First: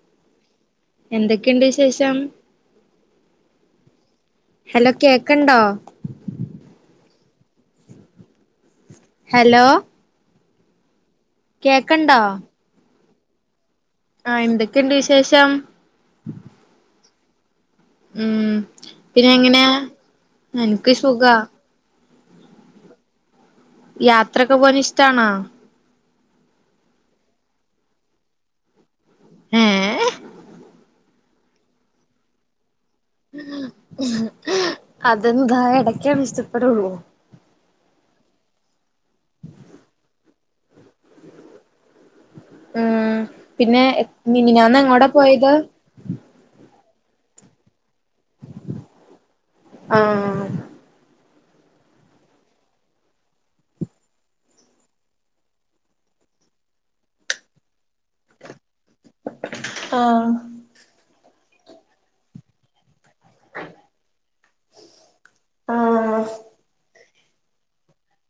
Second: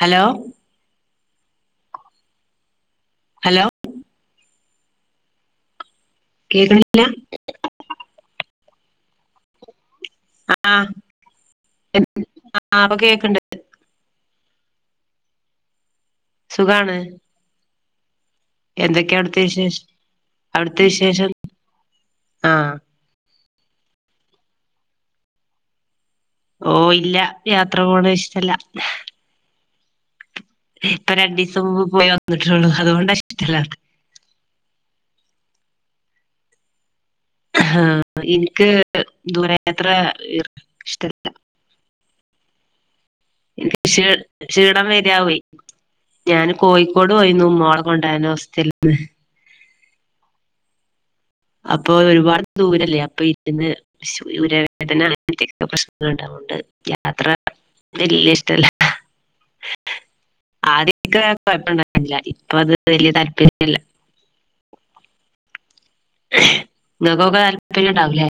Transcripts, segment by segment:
Hello എന്തൊക്കെണ്ട് വിശേഷം hello hello കേക്കണ്ടോ? കേൾക്ക്ണില്ല ഹലോ ആ കേക്കണ്ടോ [unintelligible] കേക്ക്ണ്ട് ആഹ എന്തൊക്കെയുണ്ട് വിശേഷം സുഖാണ് ഉം എന്തൊക്കെയാ പിന്നെ അവിടുത്തെ എങ്ങനെയാ വിശേഷം എന്ക്ക് സുഖ ആഹ യാത്രൊക്കെ പോവാൻ ഇഷ്ടണോ? ഓ ഇല്ല യാത്ര പോണ ഇഷ്ടല്ല. ഏഹ് ഇപ്പൊ രണ്ടീസം മുമ്പ് പോയി വന്നിട്ടെള്ളു അതുകൊണ്ട് അതെന്താ എടക്കെ ഇഷ്ടപ്പെടുള്ളൂ. ആഹ എനിക്ക് ദൂരയാത്ര ഇഷ്ടല്ല. ആ പിന്നെ ക്ഷീ മിനിഞ്ഞാന്ന് ക്ഷീണം എങ്ങോടെ വരാവേ പോയത് ഞാന് കോഴിക്കോട് പോയിരുന്നു മോളെ കൊണ്ടരാൻ ഹോസ്റ്റല്ന്ന് ആഹ അപ്പൊ ഒരുപാട് ദൂരല്ലേ അപ്പൊ ഇരുന്ന് രവേദന [unintelligible] [unintelligible] യാത്ര വല്ല്യ ഇഷ്ടല്ല ആഹ ആദ്യ ക്കെ കുഴപ്പണ്ടായില്ല ഇപ്പ അത് വലിയ താല്പര്യല്ല ആഹ ഇങ്ങക്കൊക്കെ താല്പര്യംണ്ടാവുല്ലേ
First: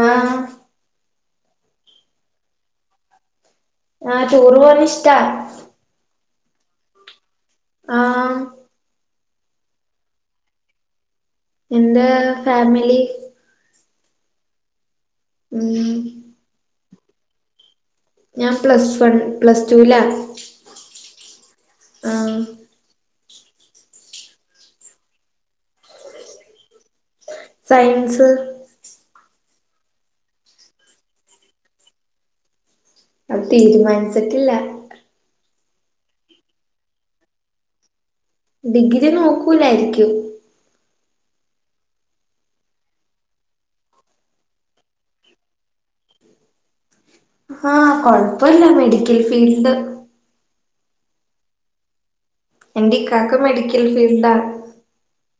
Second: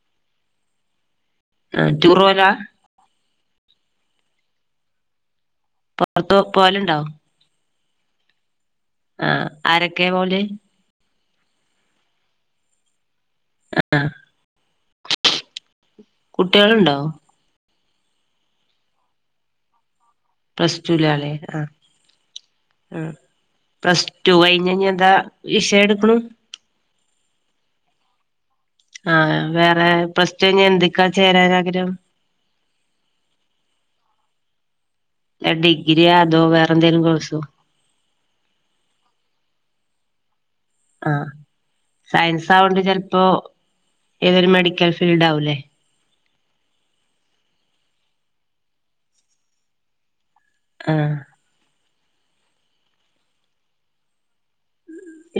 ആഹ ആ ടൂറെവല ആഹ് ടൂർ പോവാൻ ഇഷ്ടാ പുറത്തു പോലുണ്ടോ? ആഹ് ആ ആരൊക്കെ പോവൽ എന്റെ ഫാമിലി അ ആ ഉം കുട്ട്യേള്ണ്ടോ? ഞാൻ പ്ലസ് വൺ, പ്ലസ്ട്ടൂല പ്ലസ്ടുലാല്ലേ ആ ആഹ ആ പ്ലസ് ടു കഴിഞ്ഞ് ഇഞ്ഞന്താ വിഷയ എടുക്ക്ണു സയൻസ് ആ വേറെ പ്ലസ്ടു കൈഞ്ഞ എന്തിക്ക ചേരാൻ ആഗ്രഹം അത് തീരുമാനിച്ചിട്ടില്ല ലാ ഡിഗ്രിയ അതോ വേറെ എന്തെേലും കോഴ്സോ ഡിഗ്രി നോക്കൂലായിരിക്കും. ആ സയൻസ് ആവോണ്ട് ചിലപ്പോ ഏതെങ്കിലും മെഡിക്കൽ ഫീൽഡ് ആവൂല്ലേ? ആ കൊഴപ്പില്ല മെഡിക്കൽ ഫീൽഡ് ആ എൻ്റെ ഇക്കാക്ക് മെഡിക്കൽ ഫീൽഡാണ്.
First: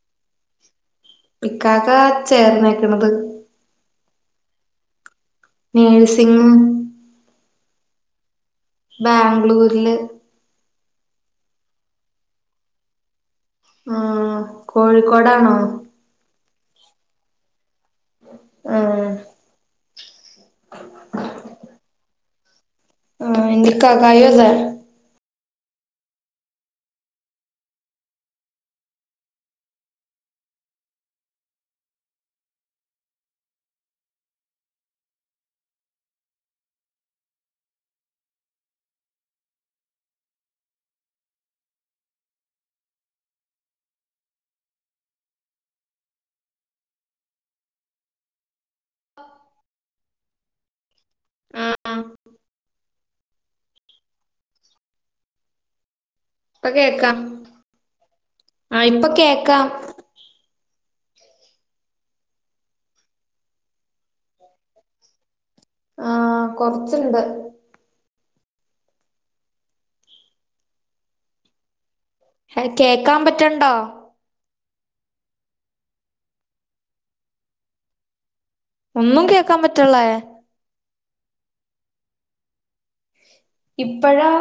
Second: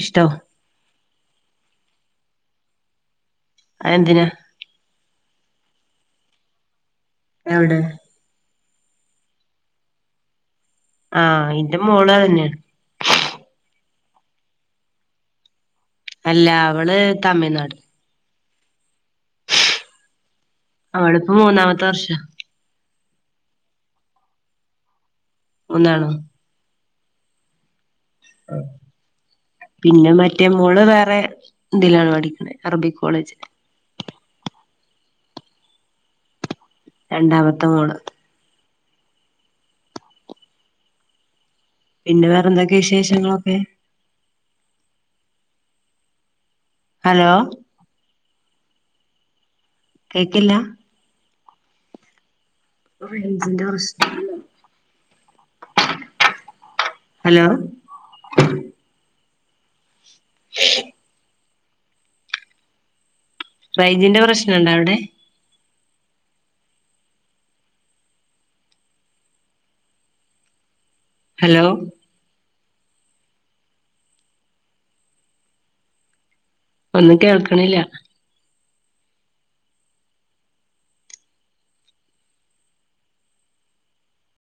ഇഷ്ടോ ഇക്കാക്ക ചേർന്നേക്കണത്. അതെന്തിനാ? നേഴ്സിംഗും എവടെ? ബാംഗ്ലൂരില്. ആഹ് ഇന്റെ മോളും അതന്നെയാണ്. ആ കോഴിക്കോടാണോ? അല്ല അവള് തമിഴ്നാട്. ആഹ അവളിപ്പോ മൂന്നാമത്തെ വർഷാ ആ എന്റെ ഇകാക്കയും അതെ. ഒന്നാണോ? ആഹ പിന്നെ മറ്റേ മോള് വേറെ ഇതിലാണ് പഠിക്കണ്. അറബിക് കോളേജ് രണ്ടാമത്തെ മോള്. പിന്നെ വേറെ എന്തൊക്കെ വിശേഷങ്ങളൊക്കെ? ഹലോ കേക്കില്ലാ. ആ ആ റെയ്ഞ്ചിന്റെ പ്രശ്നല്ലെ ഇപ്പൊ കേൾക്കാം. ഹലോ ആ ഇപ്പൊ കേക്കാം. ഉ [unintelligible] റേഞ്ചിന്റെ പ്രശ്നംണ്ടോ അവിടെ? ആ കൊറച്ച്ണ്ട്. ഹലോ കേക്കാൻ പറ്റണ്ടോ? ഒന്നും കേൾക്കണില്ല. ഒന്നും കേക്കാൻ പററ്ളേ? ഇപ്പഴോ?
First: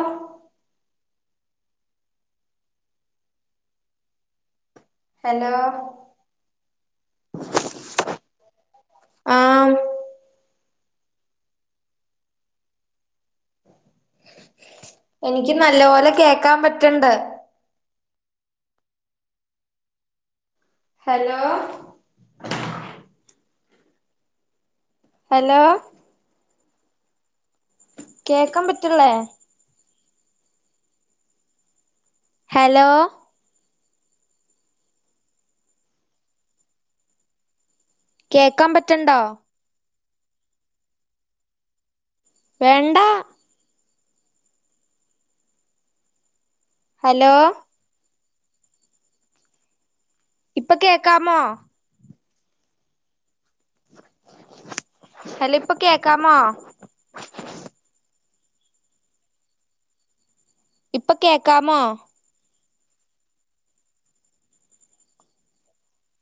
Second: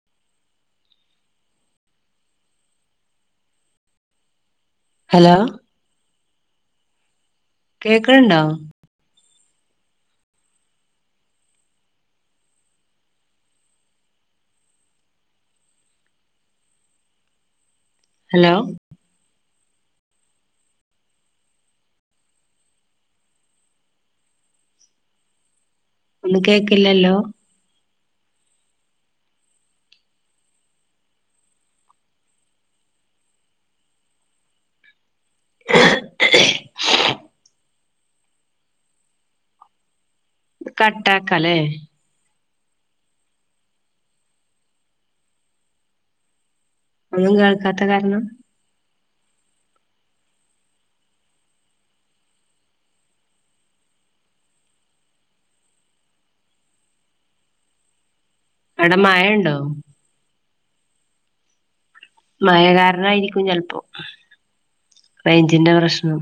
ഹലോ കേക്ക്ണണ്ടോ? ആഹ് എനിക്ക് നല്ല പോലെ കേക്കാൻ പറ്റണ്ട്. ഹലോ ഹലോ ഹലോ ഒന്നും കേക്കില്ലല്ലോ? കേക്കാൻ പറ്റ്ളേ? ഹലോ കേക്കാൻ പറ്റണ്ടോ? കട്ടാക്കല്ലേ? വേണ്ട ഒന്നും ഹലോ കേൾക്കാത്ത കാർണം ഇപ്പൊ കേക്കാമോ ഹലോ ഇപ്പൊ കേക്കാമോ അവ്ടെ മഴണ്ടോ ഇപ്പൊ കേക്കാമോ മഴകാരനായിരിക്കും ചെൽപ്പോ റൈഞ്ചിന്റെ പ്രശ്നം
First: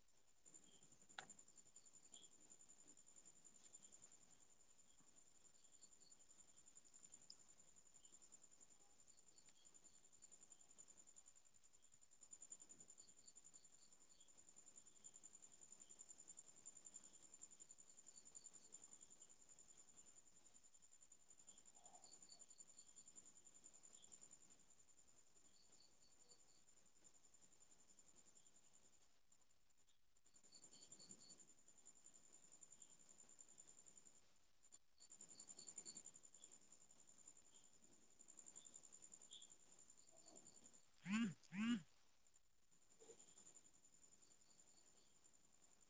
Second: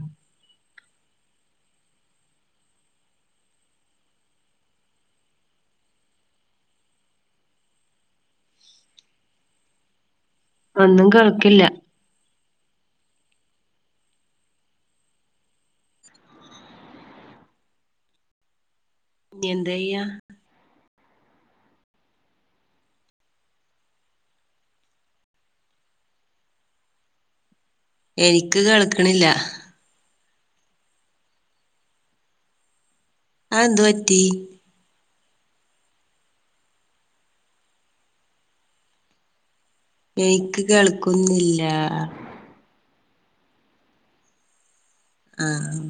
ഒന്നും കേൾക്കില്ല നി എന്തയ്യ എനിക്ക് കേൾക്ക്ണ്ല്ല ആ എന്ത് പറ്റി എനിക്ക് കേൾക്കുന്നില്ല ആഹ് ആഹ്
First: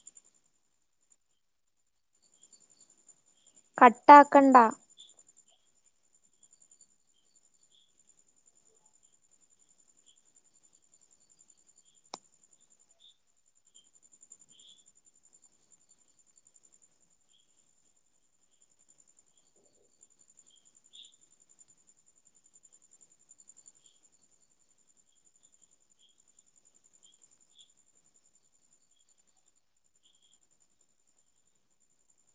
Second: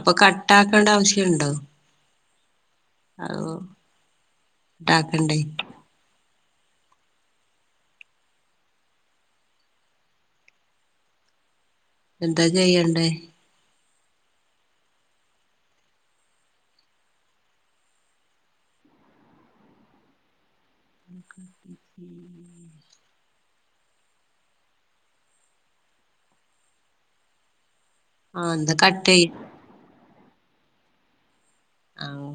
അപ്പൊ കട്ടാക്കേണ്ട ആവശ്യണ്ടോ [unintelligible] കട്ടാക്കണ്ട ട്ടാക്കണ്ടേ എന്താ ചെയ്യണ്ടേ [unintelligible] ആഹ് ന്ത കട്ടയി ആഹ്